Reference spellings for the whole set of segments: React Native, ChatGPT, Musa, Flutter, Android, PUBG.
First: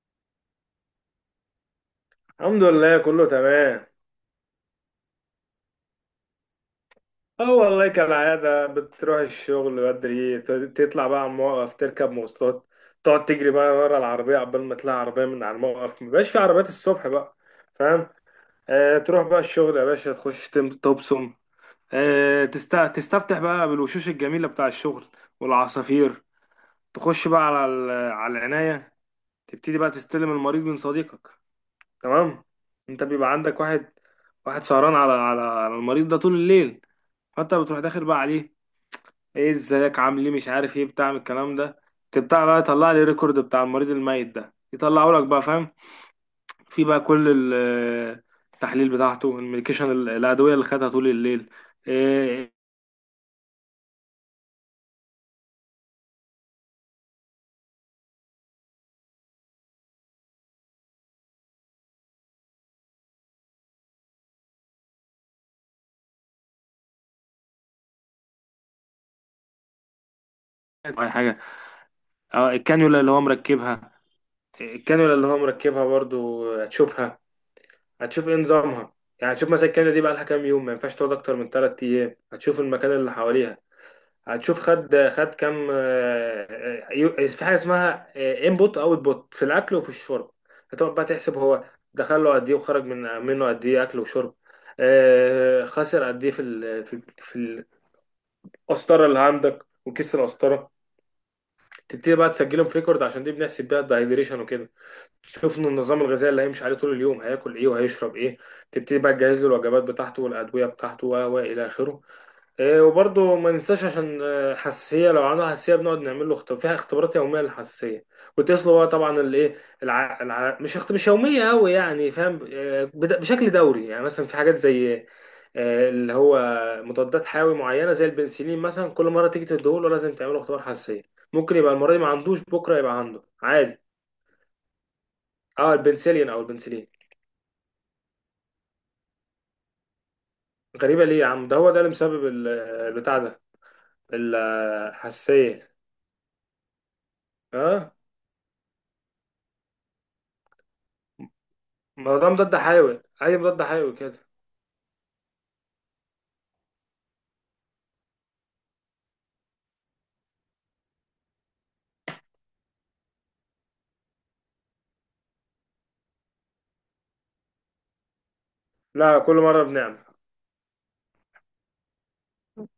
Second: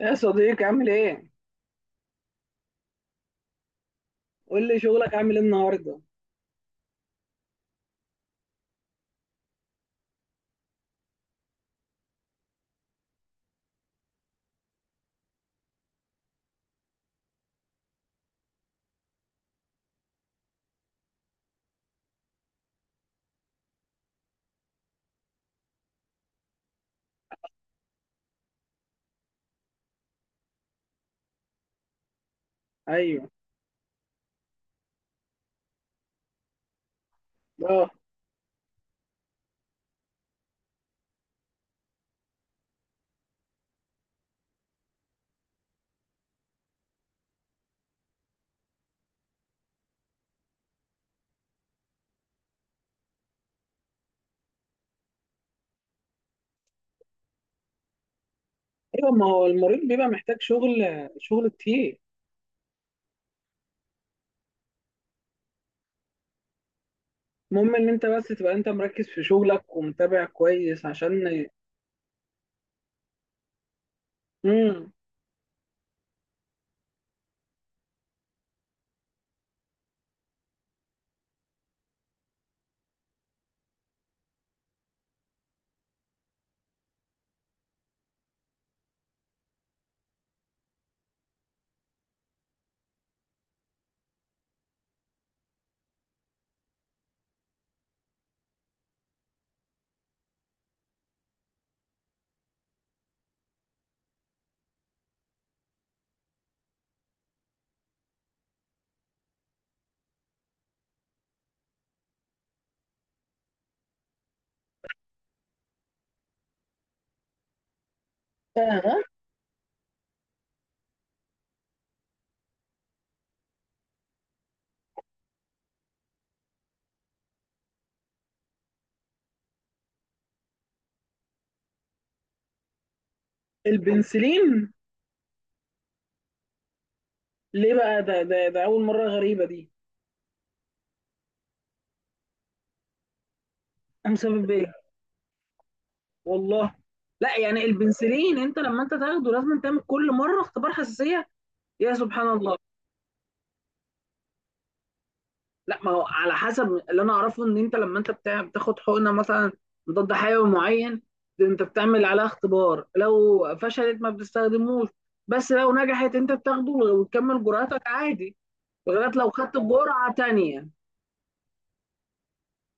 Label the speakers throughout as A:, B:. A: يا صديقي عامل ايه؟
B: الحمد لله، كله تمام.
A: قول لي شغلك عامل ايه النهارده؟
B: اه والله كالعادة بتروح الشغل بدري، تطلع بقى على الموقف، تركب مواصلات، تقعد تجري بقى ورا العربية عقبال ما تلاقي عربية، من على الموقف مبقاش في عربيات الصبح بقى. فاهم؟ آه، تروح بقى الشغل يا باشا، تخش تبصم. تستفتح بقى بالوشوش الجميلة بتاع الشغل والعصافير. تخش بقى على العناية. تبتدي بقى تستلم المريض من صديقك. تمام. انت
A: ايوه،
B: بيبقى عندك واحد، واحد سهران على المريض ده طول الليل، فانت بتروح
A: اه،
B: داخل بقى عليه. ايه، ازيك، عامل ايه، مش عارف ايه، بتاع من الكلام ده. تبتاع بقى يطلع لي ريكورد بتاع المريض الميت ده، يطلعه لك بقى. فاهم؟ في بقى كل آه، التحليل بتاعته، الميديكيشن، الادويه اللي خدها طول الليل. ايه،
A: ايوه. ما هو المريض بيبقى محتاج شغل، شغل كتير. المهم ان انت بس تبقى انت مركز في شغلك ومتابع كويس
B: اي
A: عشان
B: حاجه. اه الكانيولا اللي هو مركبها،
A: امم
B: الكانيولا اللي هو مركبها برضو هتشوفها. هتشوف ايه نظامها. يعني هتشوف مثلا الكانيولا دي بقى لها كام يوم، ما ينفعش تقعد اكتر من 3 ايام. هتشوف المكان اللي حواليها. هتشوف خد كام، آه، في حاجه اسمها انبوت اوت بوت، في الاكل وفي الشرب. هتقعد بقى تحسب، هو دخل له قد ايه، وخرج منه قد ايه، اكل وشرب. خسر قد ايه في في القسطره اللي عندك وكيس القسطره. تبتدي بقى تسجلهم في ريكورد، عشان دي بنحسب بيها الدايجريشن وكده. تشوف ان النظام الغذائي اللي هيمشي عليه طول اليوم هياكل ايه وهيشرب ايه. تبتدي بقى تجهز له الوجبات بتاعته والادويه بتاعته و الى اخره. إيه، وبرضه ما ننساش عشان حساسية، لو عنده حساسية بنقعد نعمل له اختبار فيها، اختبارات يومية للحساسية. وتسلو بقى
A: آه.
B: طبعا الايه، الع... الع... مش اخت... مش يومية قوي يعني. فاهم؟ بشكل دوري، يعني مثلا في حاجات زي اللي هو مضادات حيوي معينة، زي البنسلين مثلا، كل مرة تيجي تديهوله لازم تعمله اختبار حساسية. ممكن يبقى المرة دي ما عندوش، بكرة يبقى عنده عادي.
A: البنسلين
B: اه، البنسلين او البنسلين.
A: ليه بقى؟ ده اول مره غريبه دي.
B: غريبة ليه يا عم، ده هو ده اللي مسبب البتاع ده،
A: أنا مسبب ايه؟
B: الحساسية.
A: والله. لا، يعني
B: اه،
A: البنسلين انت لما انت تاخده لازم تعمل كل مره اختبار حساسيه. يا
B: ما
A: سبحان
B: ده
A: الله.
B: مضاد حيوي، اي مضاد حيوي كده.
A: لا، ما هو على حسب اللي انا اعرفه ان انت لما انت بتاخد حقنه مثلا ضد حيوي معين، ده انت بتعمل عليها اختبار، لو فشلت ما بتستخدموش، بس لو نجحت انت بتاخده وتكمل جرعتك عادي لغايه
B: لا،
A: لو
B: كل
A: خدت
B: مره بنعمل،
A: جرعه تانية.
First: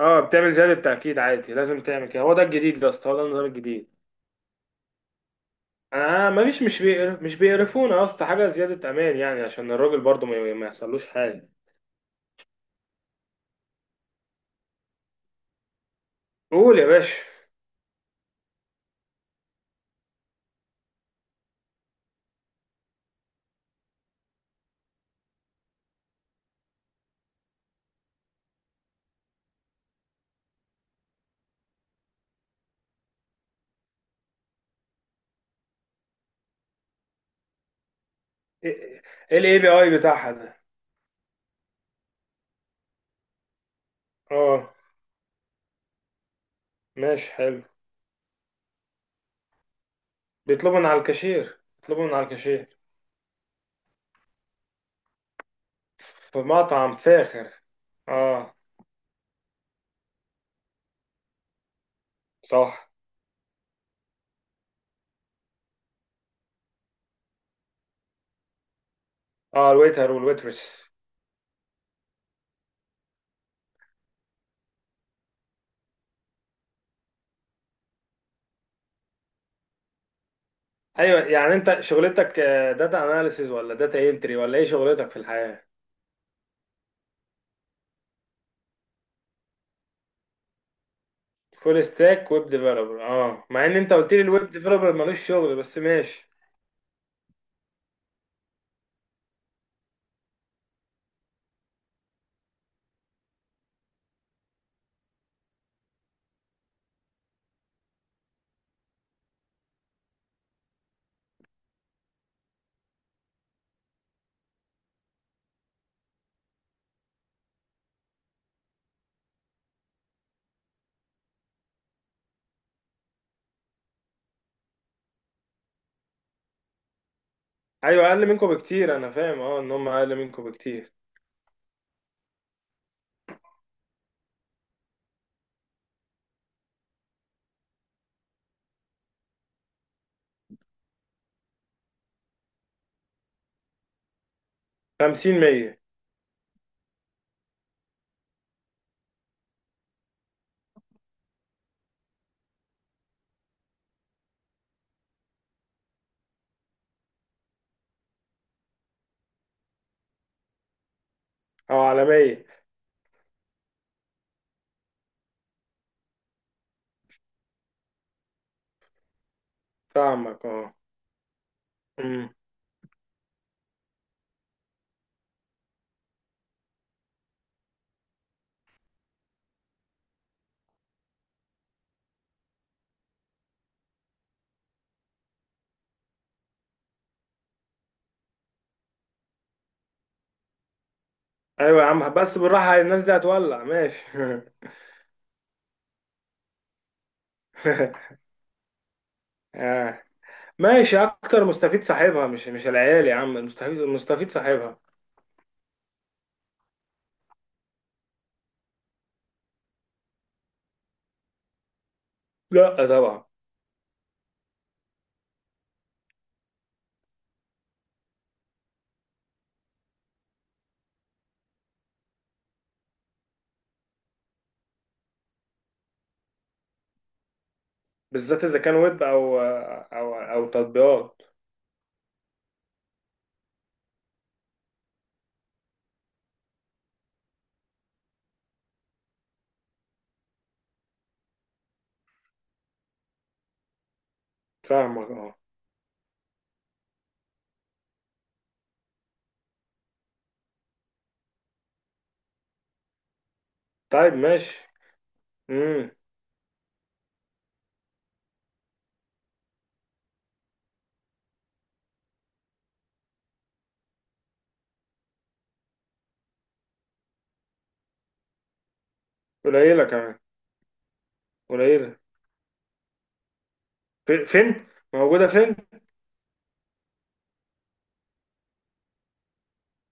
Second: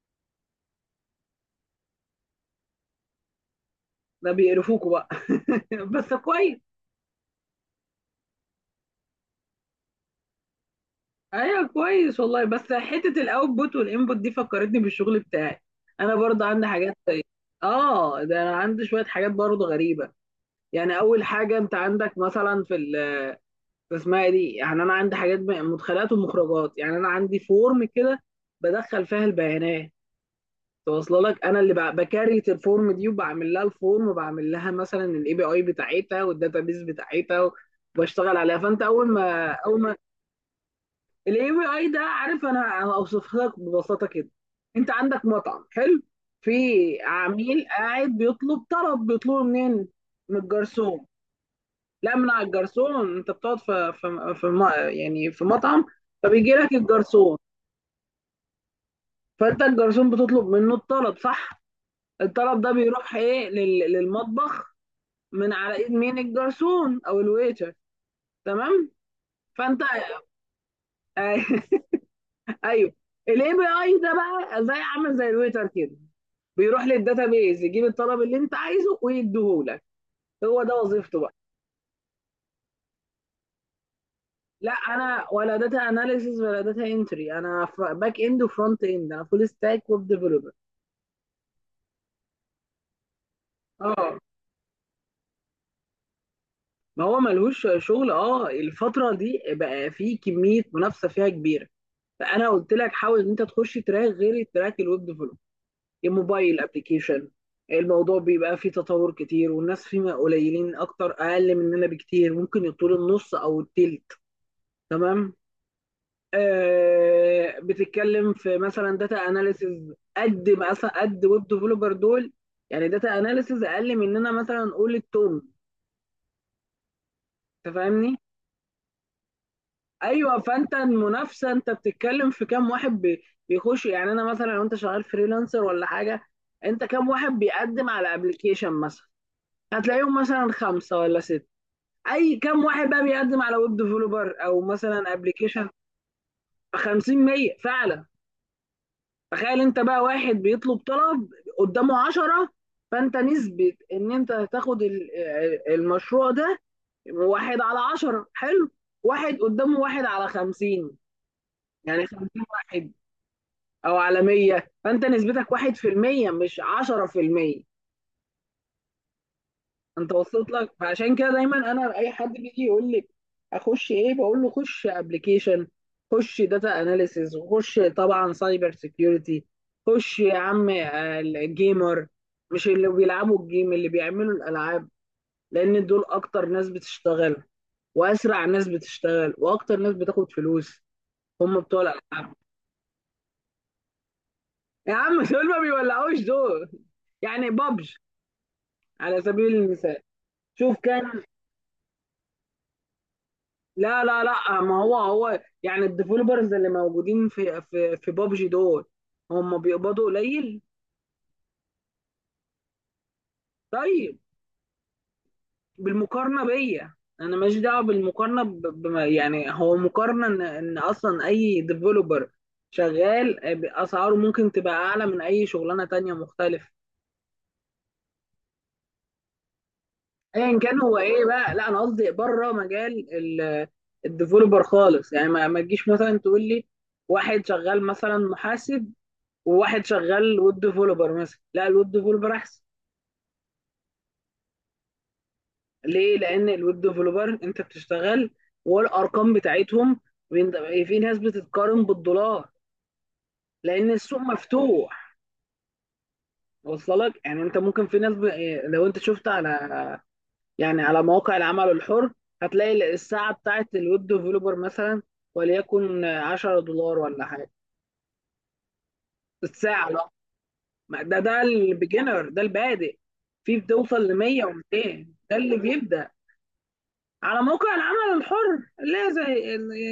B: اه بتعمل زياده تاكيد عادي، لازم تعمل كده، هو ده الجديد يا اسطى، هو ده النظام الجديد.
A: ده بيقرفوكوا بقى بس
B: ما
A: كويس.
B: فيش، مش بيقرفونا يا اسطى، حاجه زياده امان يعني، عشان الراجل برضه ما يحصلوش حاجه.
A: ايوه، كويس، والله. بس حته الاوتبوت والانبوت دي فكرتني بالشغل بتاعي. انا برضه عندي
B: قول يا باشا.
A: اه، ده انا عندي شويه حاجات برضه غريبه. يعني اول حاجه انت عندك مثلا في اسمها ايه دي. يعني انا عندي حاجات مدخلات ومخرجات. يعني انا عندي فورم كده بدخل فيها البيانات توصل لك. انا اللي بكريت الفورم دي وبعمل لها الفورم وبعمل لها مثلا الاي بي اي بتاعتها والداتابيز بتاعتها وبشتغل عليها. فانت
B: ايه
A: اول ما
B: الاي بي
A: اول ما
B: اي بتاعها ده؟
A: الاي بي اي ده، عارف، انا اوصف لك ببساطه كده.
B: اه
A: انت عندك مطعم حلو، في
B: ماشي، حلو.
A: عميل قاعد بيطلب طلب، بيطلبه منين؟ من
B: بيطلبوا من على
A: الجرسون.
B: الكاشير، بيطلبوا من
A: لا،
B: على
A: من على
B: الكاشير.
A: الجرسون. انت بتقعد يعني في مطعم،
B: في
A: فبيجي لك
B: مطعم
A: الجرسون.
B: فاخر. اه،
A: فانت الجرسون بتطلب منه الطلب، صح؟ الطلب ده
B: صح.
A: بيروح ايه للمطبخ من على ايد مين؟ الجرسون او الويتر. تمام.
B: اه،
A: فانت
B: الويتر والويترس.
A: ايوه. الاي بي اي ده بقى زي، عامل زي الويتر كده، بيروح للداتابيز يجيب الطلب اللي انت عايزه ويديهولك. هو ده وظيفته
B: ايوه،
A: بقى.
B: يعني انت شغلتك داتا اناليسيز ولا داتا انتري، ولا ايه
A: لا،
B: شغلتك في
A: انا ولا
B: الحياه؟
A: داتا اناليسيز ولا داتا انتري، انا باك اند وفرونت اند، انا فول ستاك ويب ديفلوبر.
B: فول ستاك ويب ديفلوبر. اه، مع ان انت قلت
A: اه،
B: لي الويب ديفلوبر ملوش شغل، بس ماشي.
A: ما هو ملهوش شغل. اه، الفترة دي بقى في كمية منافسة فيها كبيرة. فأنا قلت لك حاول إن أنت تخش تراك غير التراك الويب ديفلوب، الموبايل أبلكيشن. الموضوع بيبقى فيه تطور كتير والناس فيه قليلين أكتر، أقل مننا بكتير، ممكن يطول النص أو التلت. تمام. آه، بتتكلم في مثلا داتا أناليسز قد مثلا قد ويب ديفلوبر دول. يعني داتا أناليسز أقل مننا، مثلا قول التوم. أنت
B: ايوه،
A: فاهمني؟
B: اقل منكم بكتير. انا فاهم، اه، ان هم اقل
A: ايوه،
B: منكم
A: فانت
B: بكتير.
A: المنافسه انت بتتكلم في كام واحد بيخش. يعني انا مثلا لو انت شغال فريلانسر ولا حاجه، انت كام واحد بيقدم على ابلكيشن مثلا؟ هتلاقيهم مثلا خمسه ولا سته. اي كام واحد بقى بيقدم على ويب ديفلوبر او مثلا
B: 50،
A: ابلكيشن؟
B: 100.
A: ب 50 100 فعلا. تخيل انت بقى، واحد بيطلب طلب قدامه 10، فانت نسبه ان انت هتاخد المشروع ده واحد على 10، حلو. واحد قدامه، واحد على 50،
B: او على
A: يعني 50
B: 100.
A: واحد، او على 100، فانت نسبتك 1% مش 10%. انت
B: فاهمك،
A: وصلت لك؟
B: اه.
A: فعشان كده دايما انا اي حد
B: امم.
A: بيجي يقول لي اخش ايه، بقول له خش ابلكيشن، خش داتا اناليسيز، وخش طبعا سايبر سيكيورتي، خش يا عم الجيمر. مش اللي بيلعبوا الجيم، اللي بيعملوا الالعاب. لان دول اكتر ناس بتشتغل، واسرع ناس بتشتغل، واكتر ناس بتاخد فلوس، هم بتوع
B: ايوه يا عم،
A: الالعاب.
B: بس بالراحه، الناس دي هتولع ماشي.
A: يا عم دول ما بيولعوش دول. يعني بابجي على سبيل المثال،
B: آه.
A: شوف
B: ماشي،
A: كان.
B: اكتر مستفيد صاحبها، مش العيال يا عم، المستفيد،
A: لا لا
B: المستفيد
A: لا،
B: صاحبها.
A: ما هو هو يعني الديفلوبرز اللي موجودين في بابجي دول، هم بيقبضوا قليل.
B: لا طبعا.
A: طيب، بالمقارنه بيا. انا ماليش دعوه بالمقارنه ب... بما يعني هو مقارنه. ان اصلا اي ديفلوبر شغال، اسعاره ممكن تبقى اعلى من اي شغلانه تانية مختلفه.
B: بالذات اذا كان ويب او
A: ايا كان هو
B: تطبيقات.
A: ايه بقى. لا انا قصدي بره مجال الديفلوبر خالص. يعني ما تجيش مثلا تقول لي واحد شغال مثلا محاسب وواحد شغال ويب ديفلوبر مثلا، لا الويب ديفلوبر احسن.
B: فاهمك، اه.
A: ليه؟ لان الويب ديفلوبر انت بتشتغل، والارقام بتاعتهم في ناس بتتقارن بالدولار، لان
B: طيب
A: السوق
B: ماشي.
A: مفتوح.
B: امم.
A: وصل لك؟ يعني انت ممكن في ناس ب... لو انت شفت على، يعني على مواقع العمل الحر، هتلاقي الساعه بتاعت الويب ديفلوبر مثلا وليكن $10 ولا حاجه
B: قليلة
A: الساعه. لا،
B: كمان.
A: ده ده
B: قليلة.
A: البيجنر، ده البادئ. في بتوصل ل 100
B: فين،
A: و200،
B: موجودة
A: ده
B: فين؟
A: اللي بيبدأ على موقع العمل الحر، لا زي،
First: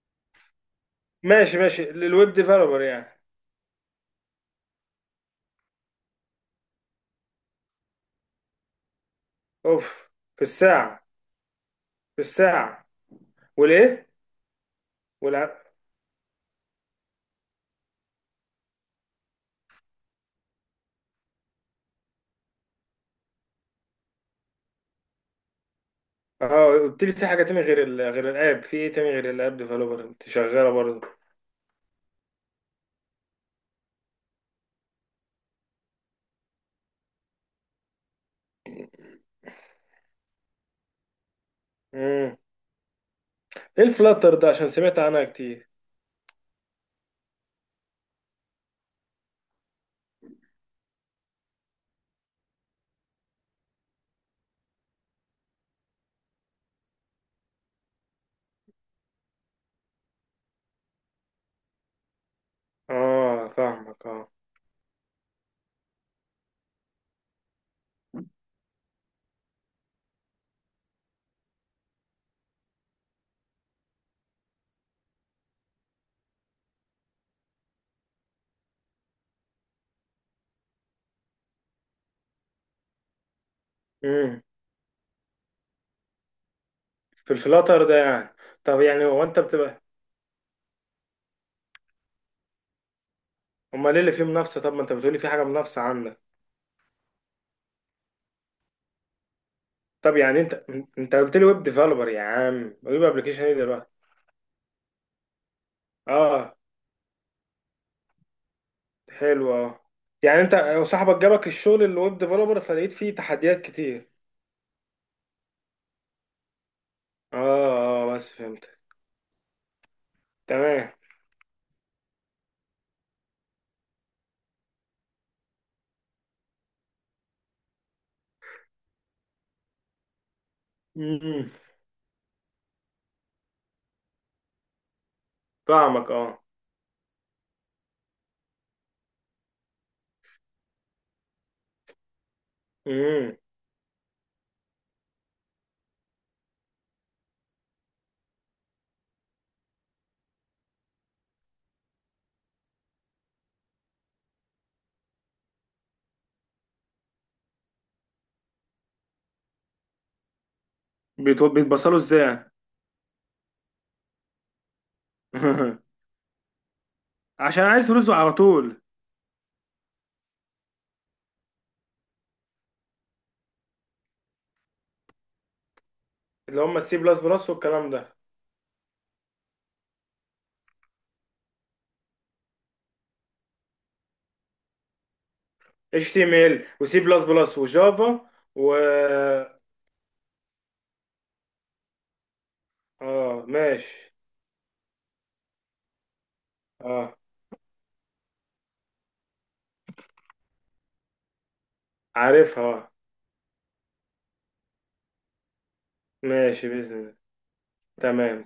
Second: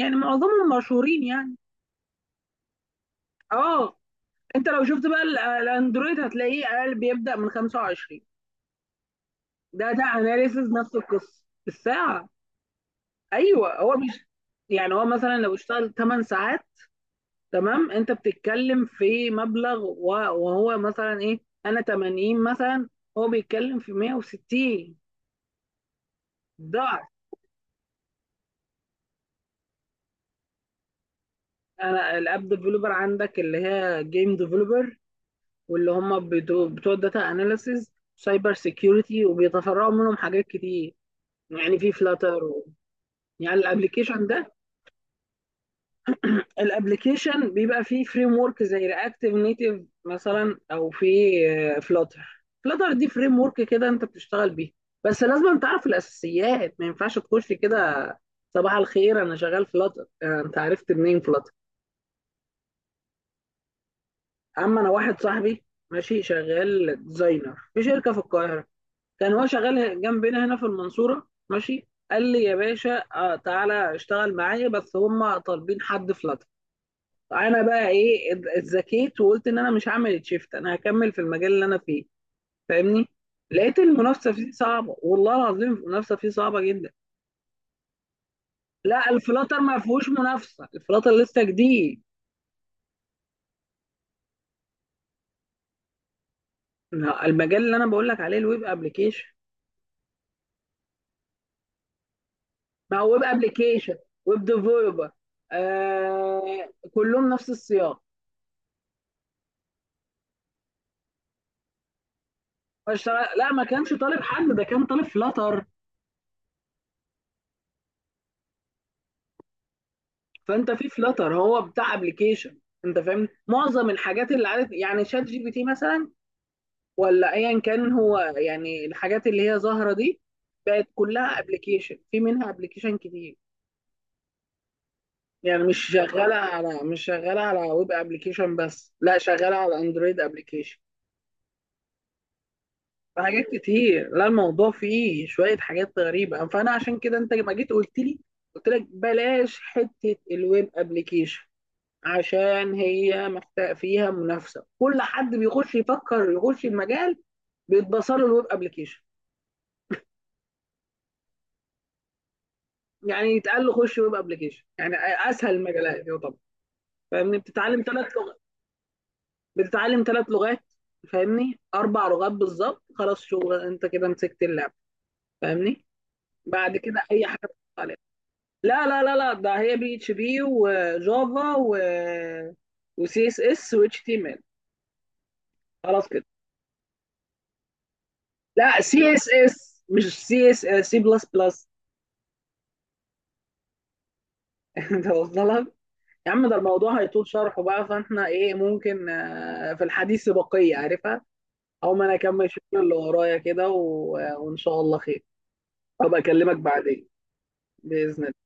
A: يعني معظمهم مشهورين يعني.
B: ماشي ماشي للويب ديفلوبر يعني.
A: اه، انت لو شفت بقى الاندرويد هتلاقيه اقل، بيبدأ من 25. ده ده
B: اوف. في
A: اناليسز نفس
B: الساعة،
A: القصه
B: في
A: بالساعه.
B: الساعة.
A: ايوه، هو
B: والايه.
A: مش، يعني هو مثلا لو
B: والع...
A: اشتغل 8 ساعات، تمام. انت بتتكلم في وهو مثلا ايه. انا 80 مثلا، هو بيتكلم في 160،
B: اه، قلت
A: ضعف.
B: لي في حاجة تاني غير غير الاب، في ايه تاني غير الاب ديفلوبر، انت شغالة برضه؟
A: انا الاب ديفلوبر عندك اللي هي جيم ديفلوبر، واللي هم بتوع الداتا اناليسز، سايبر سيكيورتي، وبيتفرعوا منهم حاجات كتير. يعني في
B: امم.
A: فلاتر و... يعني
B: ايه
A: الابلكيشن
B: الفلاتر ده،
A: ده،
B: عشان سمعت عنها كتير.
A: الابلكيشن بيبقى فيه فريم ورك زي رياكتيف نيتيف مثلا او في فلاتر. فلاتر دي فريم ورك كده انت بتشتغل بيه، بس لازم تعرف الاساسيات، ما ينفعش تخش كده صباح الخير انا شغال فلاتر، انت عرفت منين فلاتر؟
B: اه، فاهمك، اه.
A: اما انا، واحد صاحبي ماشي شغال ديزاينر في شركه في القاهره، كان هو شغال جنبنا هنا في المنصورة ماشي. قال لي يا باشا تعالى اشتغل معايا، بس هم طالبين حد فلاتر. انا بقى ايه اتذكيت وقلت ان انا مش هعمل شيفت، انا هكمل في المجال اللي انا فيه، فاهمني؟ لقيت المنافسه
B: امم.
A: فيه صعبه، والله العظيم المنافسه فيه صعبه جدا.
B: في الفلاتر ده يعني. طب يعني
A: لا،
B: هو انت
A: الفلاتر ما
B: بتبقى.
A: فيهوش منافسه، الفلاتر لسه جديد.
B: امال ايه اللي فيه منافسة؟ طب ما انت بتقولي في حاجة منافسة عندك.
A: لا، المجال اللي انا بقول لك عليه الويب ابلكيشن.
B: طب يعني انت قلت لي ويب ديفلوبر يا عم،
A: ما
B: ويب
A: هو ويب
B: ابلكيشن ايه دلوقتي؟
A: ابلكيشن، ويب ديفلوبر،
B: اه،
A: آه كلهم نفس السياق.
B: حلو، اه. يعني انت وصاحبك جابك الشغل اللي ويب ديفلوبر، فلقيت فيه
A: اشتغل، لا
B: تحديات
A: ما كانش
B: كتير.
A: طالب حد، ده كان طالب فلاتر.
B: اه، اه، بس فهمت.
A: فانت في
B: تمام.
A: فلاتر هو بتاع ابلكيشن. انت فاهم معظم الحاجات اللي عادت، يعني شات جي بي تي مثلا، ولا ايا كان، هو يعني الحاجات اللي هي ظاهره دي بقت كلها
B: امم.
A: ابلكيشن، في منها ابلكيشن كتير. يعني
B: فاهمك، اه.
A: مش شغاله على ويب ابلكيشن بس، لا شغاله على اندرويد ابلكيشن،
B: امم.
A: حاجات كتير. لا الموضوع فيه شويه حاجات غريبه، فانا عشان كده انت ما جيت قلت لي، قلت لك بلاش حته الويب ابلكيشن، عشان هي محتاج فيها منافسه. كل حد بيخش يفكر يخش المجال بيتبصر له الويب ابلكيشن،
B: بيتبصلوا ازاي يعني؟
A: يعني يتقال له خش ويب ابلكيشن، يعني اسهل المجالات يعتبر. فاهمني؟
B: عشان
A: بتتعلم
B: عايز
A: ثلاث
B: فلوسه على
A: لغات
B: طول.
A: بتتعلم 3 لغات، فاهمني 4 لغات بالظبط، خلاص شغل انت كده مسكت اللعب. فاهمني؟
B: اللي
A: بعد
B: هم السي
A: كده
B: بلس
A: اي حاجه
B: بلس
A: بتحط
B: والكلام
A: عليها.
B: ده.
A: لا لا لا لا، ده هي بي اتش بي وجافا وسي اس اس واتش تي ام ال، خلاص
B: اتش
A: كده.
B: تي ام ال وسي بلس بلس وجافا و...
A: لا سي اس اس مش سي اس، سي بلس بلس.
B: اه، ماشي.
A: انت واصله لك؟ يا عم ده الموضوع
B: اه،
A: هيطول شرحه بقى. فاحنا ايه ممكن في الحديث بقية، عارفها. او ما انا اكمل
B: عارفها،
A: شغل اللي ورايا كده و... وان شاء الله خير. ابقى اكلمك
B: ماشي باذن
A: بعدين.
B: الله.
A: بإذن.
B: تمام.